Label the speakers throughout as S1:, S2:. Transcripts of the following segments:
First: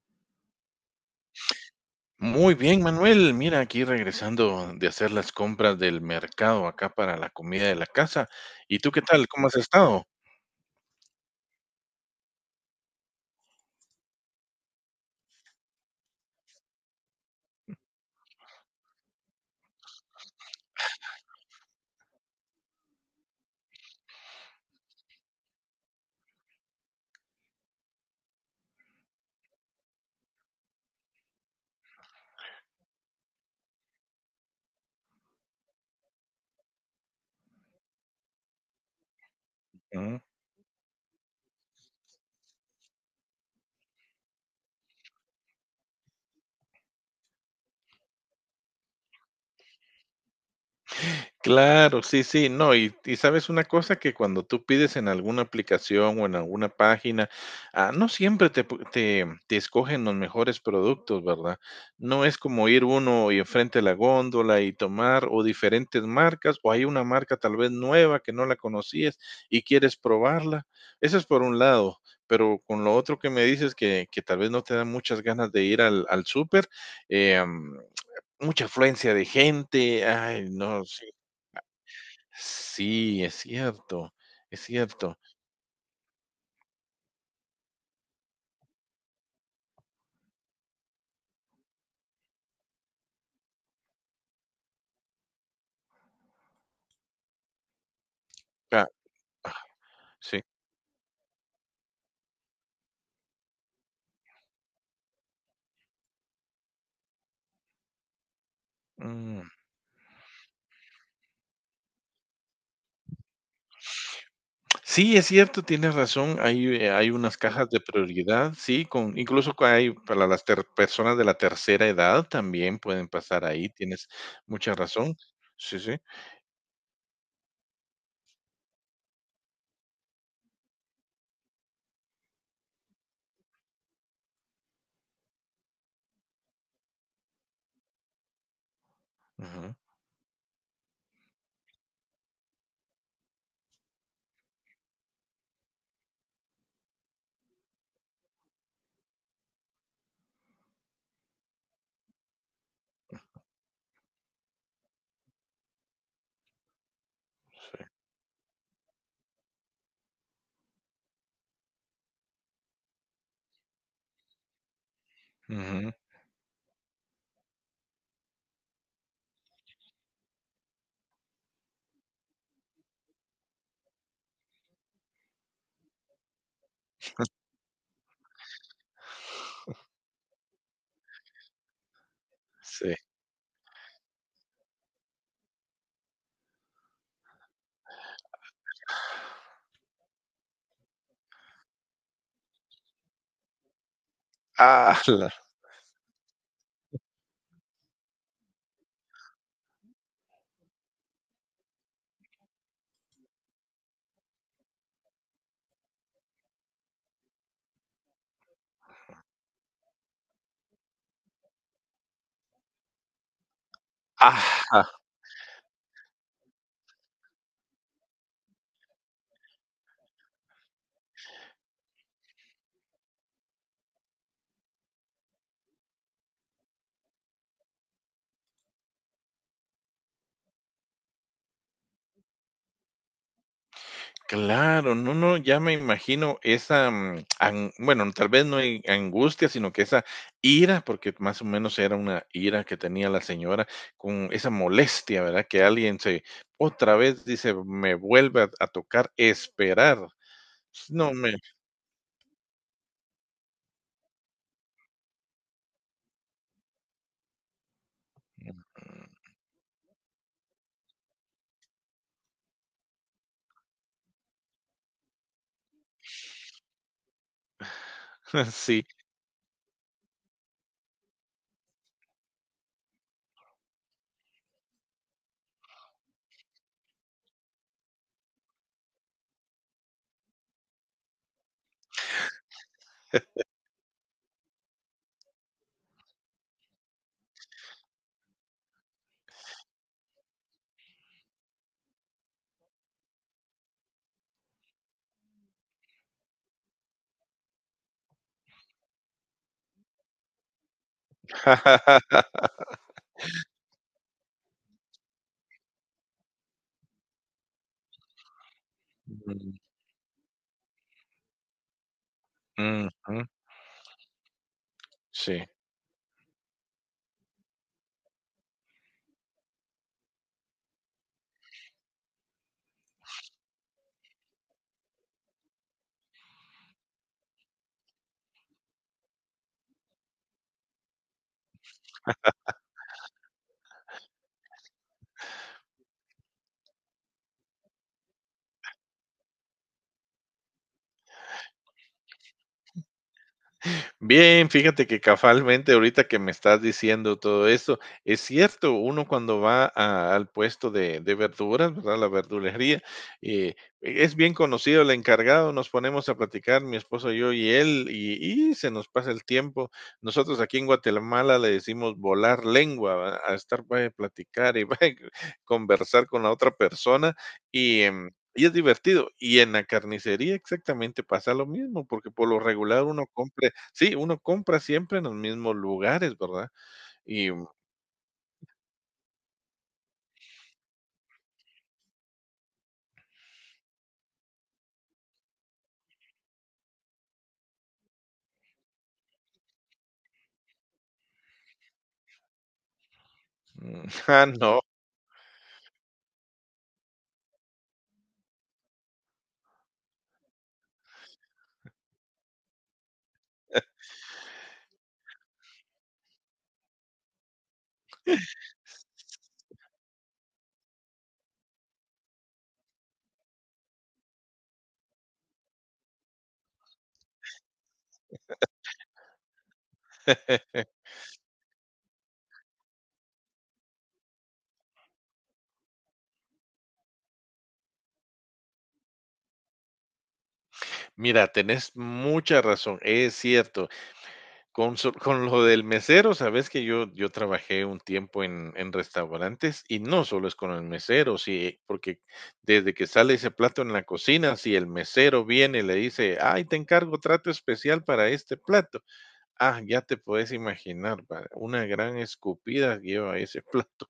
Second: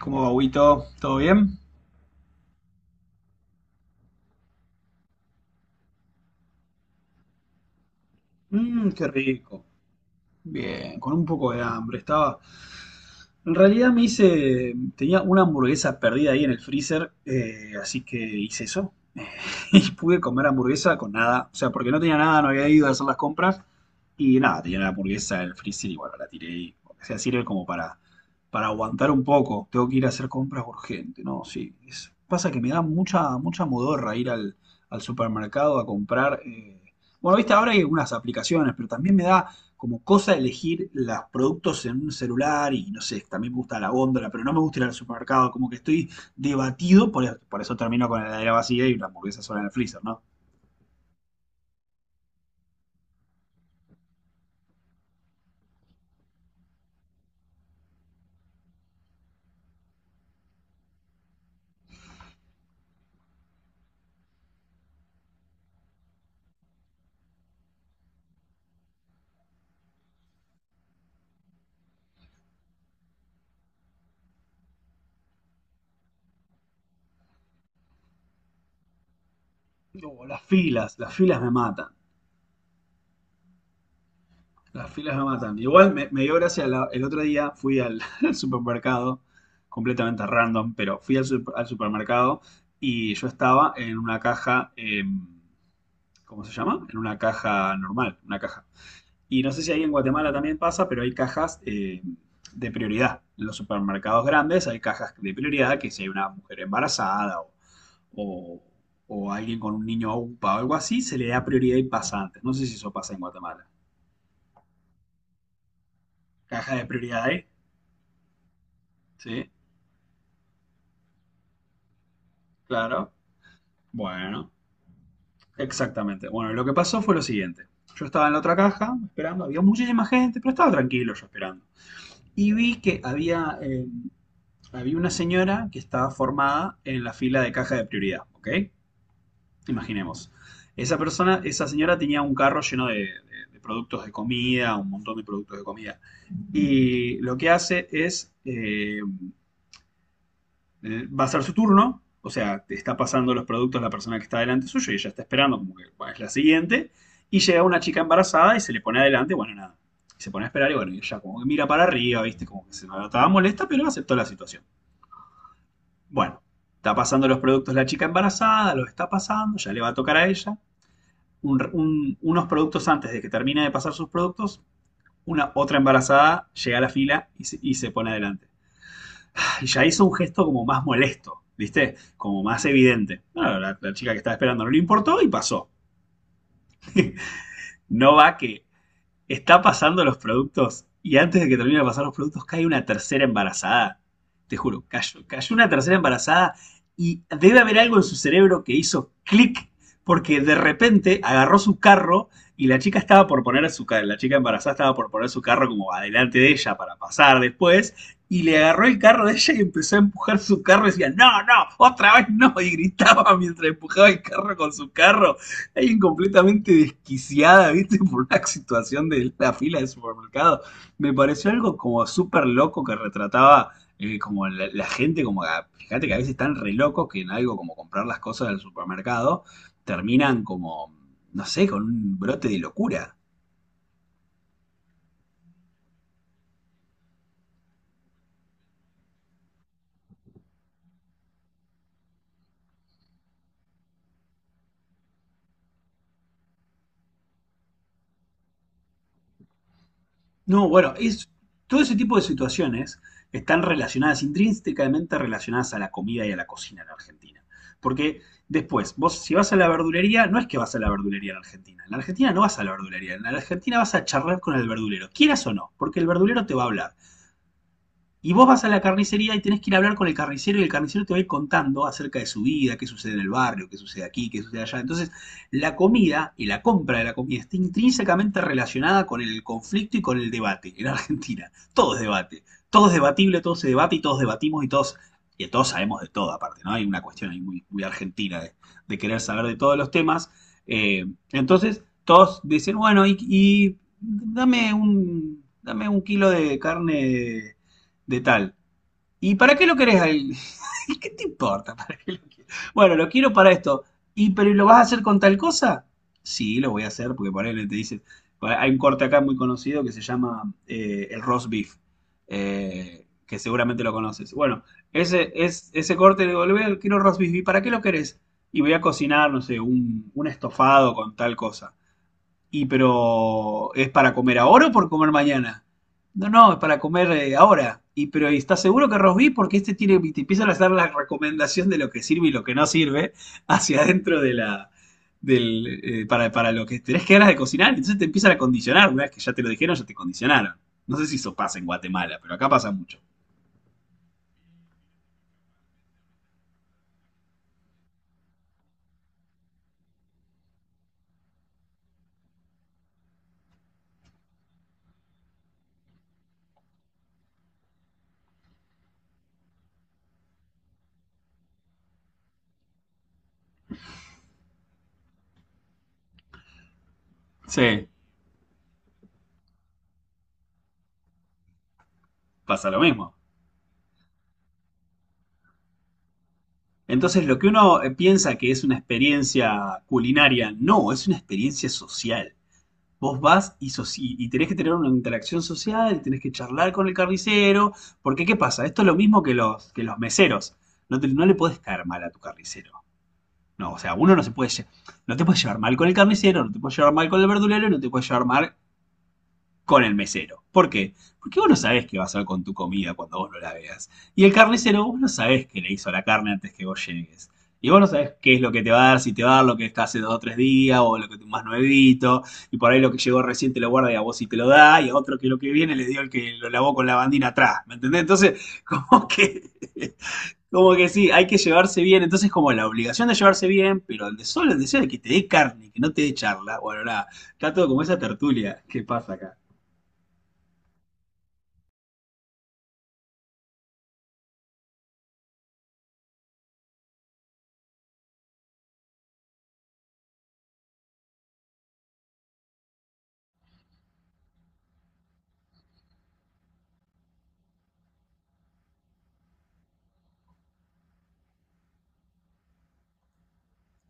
S1: ¿Cómo va, Huguito? ¿Todo bien?
S2: Muy bien, Manuel. Mira, aquí regresando de hacer las compras del mercado acá para la comida de la casa. ¿Y
S1: Mmm,
S2: tú qué
S1: qué
S2: tal? ¿Cómo has
S1: rico.
S2: estado?
S1: Bien, con un poco de hambre. Estaba. En realidad me hice. Tenía una hamburguesa perdida ahí en el freezer, así que hice eso. Y pude comer hamburguesa con nada. O sea, porque no tenía nada, no había ido a hacer las compras. Y nada, tenía la hamburguesa en el freezer y bueno, la tiré y o sea, sirve como para aguantar un poco. Tengo que ir a hacer compras urgente, ¿no? Sí. Pasa que me da mucha modorra ir al, al supermercado a comprar. Bueno, viste, ahora hay algunas aplicaciones, pero también me da como cosa elegir los productos en un celular y no sé, también me gusta la góndola, pero no me gusta ir al supermercado, como que estoy debatido, por eso termino con la heladera vacía y la hamburguesa sola en el freezer, ¿no?
S2: Claro, sí, sí, no, y sabes una cosa que cuando tú pides en alguna aplicación o en alguna página, ah, no siempre te escogen los mejores productos, ¿verdad? No es como ir uno y enfrente a la góndola y tomar o diferentes marcas, o hay una marca tal vez nueva que no la conocías y quieres probarla. Eso es por un lado, pero con lo otro que me dices que tal vez no te dan muchas ganas de ir al súper, eh, mucha afluencia de gente,
S1: No,
S2: ay, no, sí.
S1: las filas me matan.
S2: Sí, es cierto, es
S1: Las filas
S2: cierto.
S1: me matan. Igual me dio gracia, el otro día fui al, al supermercado, completamente random, pero fui al, al supermercado y yo estaba en una caja, ¿cómo se llama? En una caja normal, una caja.
S2: Ah,
S1: Y no sé si ahí en Guatemala
S2: sí.
S1: también pasa, pero hay cajas de prioridad. En los supermercados grandes hay cajas de prioridad que si hay una mujer embarazada o, o
S2: Mm.
S1: alguien con un niño UPA o algo así, se le da prioridad y pasa antes. No sé si eso pasa en Guatemala.
S2: Sí, es cierto, tienes razón. Hay,
S1: Caja de
S2: hay unas
S1: prioridades,
S2: cajas de prioridad, sí, con
S1: ¿sí?
S2: incluso que hay para las personas de la tercera edad también pueden
S1: Claro.
S2: pasar ahí. Tienes
S1: Bueno,
S2: mucha razón. Sí, sí.
S1: exactamente. Bueno, lo que pasó fue lo siguiente. Yo estaba en la otra caja esperando, había muchísima gente, pero estaba tranquilo yo esperando. Y vi que había, había una señora que estaba formada en la fila de caja de prioridad, ¿ok?
S2: Ujú,
S1: Imaginemos. Esa persona, esa señora tenía un carro lleno de, de productos de comida, un montón de productos de comida. Y lo que hace es, va a ser su turno, o sea, te está pasando los productos la persona que está delante suyo y ella está esperando como que bueno, es la siguiente. Y llega una chica embarazada y se le pone adelante, bueno, nada. Y se pone a esperar y bueno, y ella como que mira para arriba, viste, como que se notaba molesta, pero aceptó la situación.
S2: ujú.
S1: Bueno, está pasando los productos la chica embarazada, los está pasando, ya le va a tocar a ella. Unos productos antes de que termine de pasar sus productos, una otra embarazada llega a la fila y y se pone adelante. Y ya hizo un gesto como más molesto, ¿viste? Como más
S2: Sí.
S1: evidente. Bueno, la chica que estaba esperando no le importó y pasó. No va que está pasando los productos y antes de que termine de pasar los productos cae una tercera embarazada. Te juro,
S2: Ah,
S1: cayó, cayó una tercera embarazada y debe haber algo en su cerebro que hizo clic porque de repente agarró su carro y la chica estaba por poner su carro, la chica embarazada estaba por poner su carro como adelante de ella para pasar después, y le agarró el carro de ella y empezó a empujar su carro y decía, no, no, otra vez no, y gritaba mientras empujaba el carro con su
S2: ah.
S1: carro, alguien completamente desquiciada, ¿viste? Por una situación de la fila de supermercado. Me pareció algo como súper loco que retrataba como gente, como fíjate que a veces están re locos que en algo como comprar las cosas del supermercado terminan como, no sé, con un brote de locura.
S2: Claro, no, no, ya me imagino esa, mm, bueno, tal vez no hay angustia, sino que esa ira, porque más o menos era una ira que tenía la señora con esa molestia, ¿verdad? Que alguien se, otra vez dice, me vuelve a tocar esperar.
S1: No, bueno,
S2: No
S1: es,
S2: me,
S1: todo ese tipo de situaciones están relacionadas, intrínsecamente relacionadas a la comida y a la cocina en Argentina. Porque después, vos si vas a la verdulería, no es que vas a la verdulería en Argentina. En la Argentina no vas a la verdulería. En la Argentina vas a charlar con el verdulero, quieras o no, porque el verdulero te va a hablar. Y vos vas a la
S2: sí.
S1: carnicería y tenés que ir a hablar con el carnicero y el carnicero te va a ir contando acerca de su vida, qué sucede en el barrio, qué sucede aquí, qué sucede allá. Entonces, la comida y la compra de la comida está intrínsecamente relacionada con el conflicto y con el debate en Argentina. Todo es debate. Todo es debatible, todo se debate y todos debatimos y todos sabemos de todo aparte, ¿no? Hay una cuestión ahí muy argentina de querer saber de todos los temas. Eh, entonces, todos dicen, bueno, y dame, dame un kilo de carne de tal. ¿Y para qué lo querés? ¿Qué te importa? ¿Para qué lo quieres? Bueno, lo quiero para esto. ¿Y pero lo vas a hacer con tal cosa? Sí, lo voy a hacer porque por ahí te dicen, hay un corte acá muy conocido que se llama el roast beef,
S2: Mm, ujú,
S1: que seguramente lo conoces. Bueno,
S2: sí.
S1: ese corte de volver, quiero roast beef, ¿y para qué lo querés? Y voy a cocinar, no sé, un estofado con tal cosa. Y pero, ¿es para comer ahora o por comer mañana? No, no, es para comer ahora. Y pero, ¿y ¿estás seguro que Rosby? Porque este tiene, te empiezan a hacer la recomendación de lo que sirve y lo que no sirve hacia adentro de del, para lo que tenés que ganas de cocinar. Entonces te empiezan a condicionar. Una vez que ya te lo dijeron, ya te condicionaron. No sé si eso pasa en Guatemala, pero acá pasa mucho.
S2: Bien, fíjate que casualmente ahorita que me estás diciendo todo eso, es cierto, uno cuando va al puesto de verduras, ¿verdad? La verdulería, eh, es bien conocido el encargado, nos ponemos a platicar, mi esposo, yo y él, y se nos pasa el tiempo. Nosotros aquí en Guatemala le decimos volar lengua, ¿verdad?, a estar para platicar y conversar con la otra persona y...
S1: Sí.
S2: y es divertido. Y en la carnicería exactamente pasa lo mismo, porque por lo
S1: Pasa lo
S2: regular uno
S1: mismo.
S2: compra. Sí, uno compra siempre en los mismos lugares, ¿verdad?
S1: Entonces,
S2: Y,
S1: lo que
S2: mm,
S1: uno piensa que es una experiencia culinaria, no, es una experiencia social. Vos vas y tenés que tener una interacción social, y tenés que charlar con el carnicero, porque ¿qué pasa? Esto es lo mismo que que los meseros. No, no le podés caer mal a tu carnicero. No, o sea, uno no
S2: ah,
S1: se puede,
S2: no.
S1: no te puedes llevar mal con el carnicero, no te puedes llevar mal con el verdulero, y no te puedes llevar mal con el mesero. ¿Por qué? Porque vos no sabés qué va a hacer con tu comida cuando vos no la veas. Y el carnicero, vos no sabés qué le hizo a la carne antes que vos llegues. Y vos no sabés qué es lo que te va a dar, si te va a dar lo que está hace dos o tres días, o lo que te más nuevito, y por ahí lo que llegó recién te lo guarda y a vos sí te lo da, y a otro que lo que viene le dio el que lo lavó con la bandina atrás, ¿me entendés? Entonces, como que sí, hay que llevarse bien, entonces como la obligación de llevarse bien, pero el de solo el deseo de que te dé carne, que no te dé charla, bueno, nada, está todo como esa tertulia que pasa acá.
S2: Mira, tenés mucha razón, es cierto. Con so con lo del mesero, sabes que yo trabajé un tiempo en restaurantes y no solo es con el mesero, sí, porque desde que sale ese plato en la cocina, si el mesero viene y le dice: "Ay, te encargo trato especial para este plato". Ah, ya te puedes imaginar, ¿verdad? Una gran escupida lleva ese plato.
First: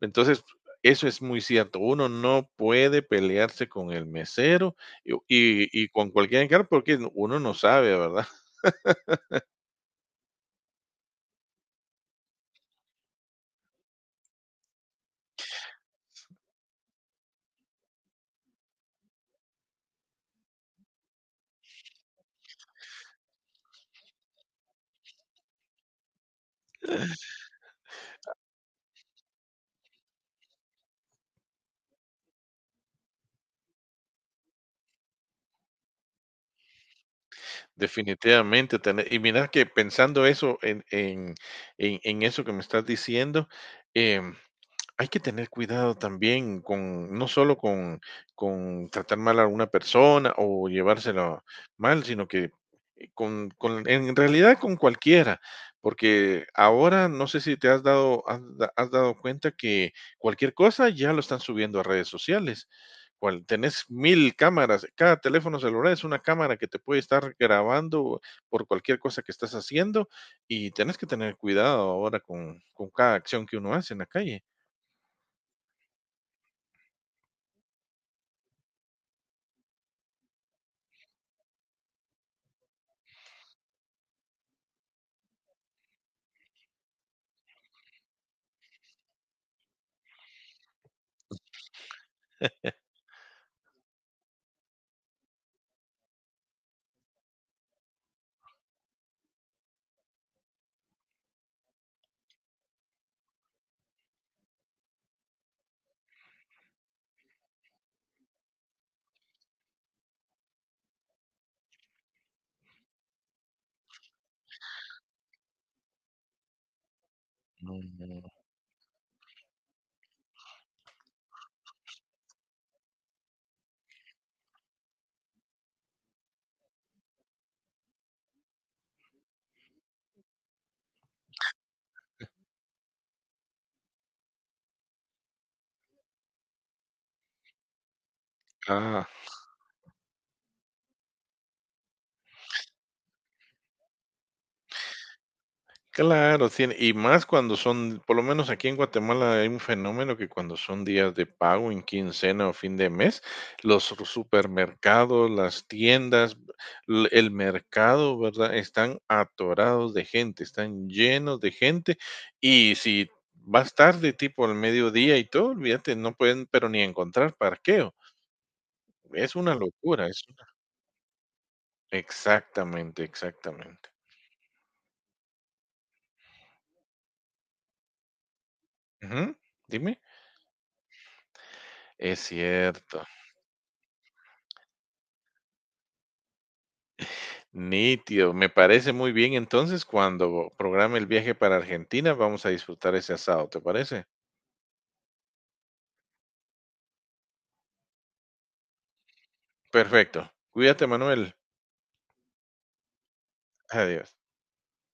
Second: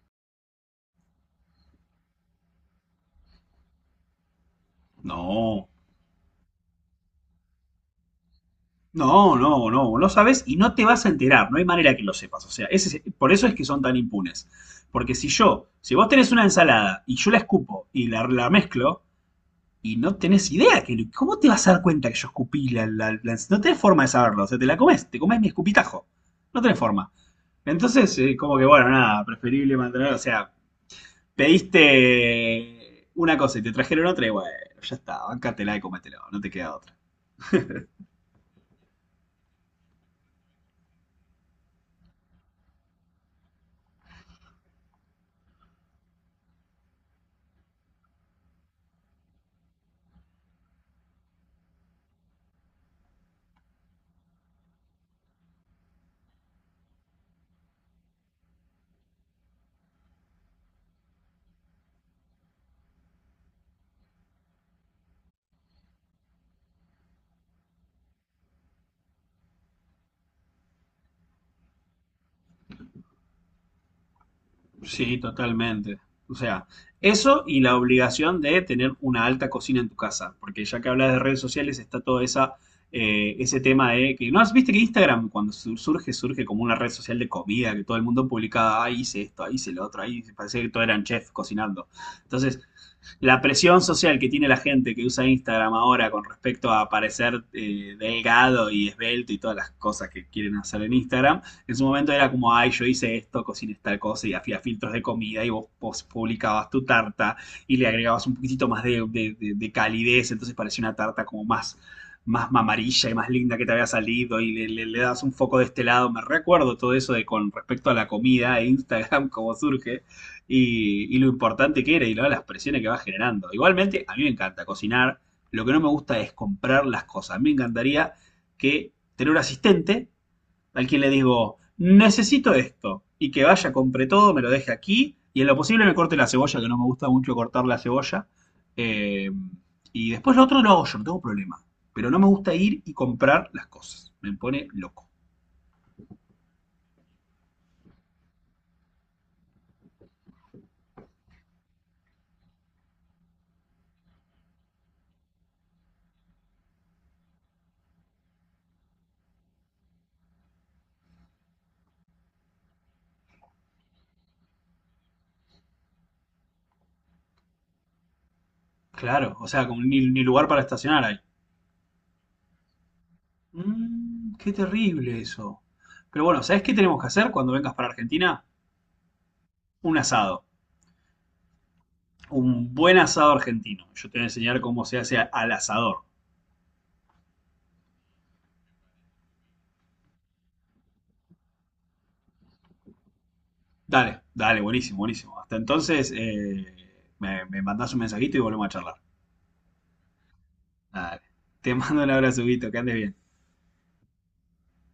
S2: Entonces, eso es muy cierto. Uno no puede pelearse con el mesero
S1: No,
S2: y con cualquier encargo porque no, uno no sabe, ¿verdad?
S1: no, no sabes y no te vas a enterar, no hay manera que lo sepas. O sea, por eso es que son tan impunes. Porque si yo, si vos tenés una ensalada y yo la escupo y la mezclo y no tenés idea, que, ¿cómo te vas a dar cuenta que yo escupí la No tenés forma de saberlo, o sea, te la comes, te comes mi escupitajo. No tenés forma. Entonces, como que bueno, nada, preferible mantener, o sea, pediste una cosa y te trajeron otra y bueno, ya está, bancátela y comételo, no te queda otra.
S2: Definitivamente. Y mira que pensando eso en eso que me estás diciendo, em, hay que tener cuidado también con, no solo con tratar mal a una persona o llevárselo mal, sino que en realidad con cualquiera, porque ahora no sé si te has has dado cuenta que cualquier cosa ya lo están subiendo a redes sociales. Cual, tenés mil cámaras, cada teléfono celular es una cámara que te puede estar grabando por cualquier cosa que estás haciendo y tenés que tener cuidado ahora con cada acción que uno hace en la calle.
S1: Sí, totalmente. O sea, eso y la obligación de tener una alta cocina en tu casa, porque ya que hablas de redes sociales está todo esa, ese tema de que, ¿no has viste que Instagram cuando surge, surge como una red social de comida, que todo el mundo publicaba, ah, hice esto, ahí hice lo otro, ahí parecía que todos eran chefs cocinando. Entonces, la presión social que tiene la gente que usa Instagram ahora con respecto a parecer delgado y esbelto y todas las cosas que quieren hacer en Instagram, en su momento era como, ay, yo hice esto, cociné tal cosa y hacía filtros de comida y vos, vos publicabas tu tarta y le agregabas un poquitito más de, de calidez, entonces parecía una tarta como más más mamarilla y más linda que te había salido y le das un foco de este lado. Me recuerdo todo eso de con respecto a la
S2: Mm,
S1: comida e Instagram, cómo surge y lo importante que era y las presiones que va generando. Igualmente, a mí me encanta cocinar. Lo que no me gusta es comprar las cosas. Me encantaría que tener un asistente al quien le digo, necesito esto, y que vaya, compre todo, me lo deje aquí, y en lo posible me corte la cebolla, que no me gusta mucho cortar la cebolla.
S2: ah,
S1: Eh, y después lo otro lo hago yo, no tengo problema. Pero no me gusta ir y comprar las cosas. Me pone loco.
S2: claro, tiene y más cuando son, por lo menos aquí en Guatemala hay un fenómeno que cuando son días de pago en quincena o fin de mes, los supermercados, las tiendas, el mercado, ¿verdad?, están atorados de gente, están llenos de gente y si vas tarde, tipo al mediodía y todo, olvídate, no pueden, pero ni encontrar parqueo.
S1: Claro,
S2: Es
S1: o
S2: una
S1: sea, como ni,
S2: locura,
S1: ni
S2: es una...
S1: lugar para estacionar hay.
S2: Exactamente, exactamente.
S1: Mm, qué terrible eso. Pero bueno, ¿sabes qué tenemos que hacer cuando vengas para Argentina?
S2: Ujú.
S1: Un
S2: Dime.
S1: asado.
S2: Es
S1: Un buen
S2: cierto.
S1: asado argentino. Yo te voy a enseñar cómo se hace al asador.
S2: Nítido, me parece muy bien. Entonces, cuando programe el viaje para Argentina, vamos a disfrutar ese asado, ¿te parece?
S1: Dale, dale, buenísimo, buenísimo. Hasta entonces, me mandás un mensajito y volvemos a charlar.
S2: Perfecto. Cuídate,
S1: Dale.
S2: Manuel.
S1: Te mando un abrazo, Guito, que andes bien.
S2: Adiós.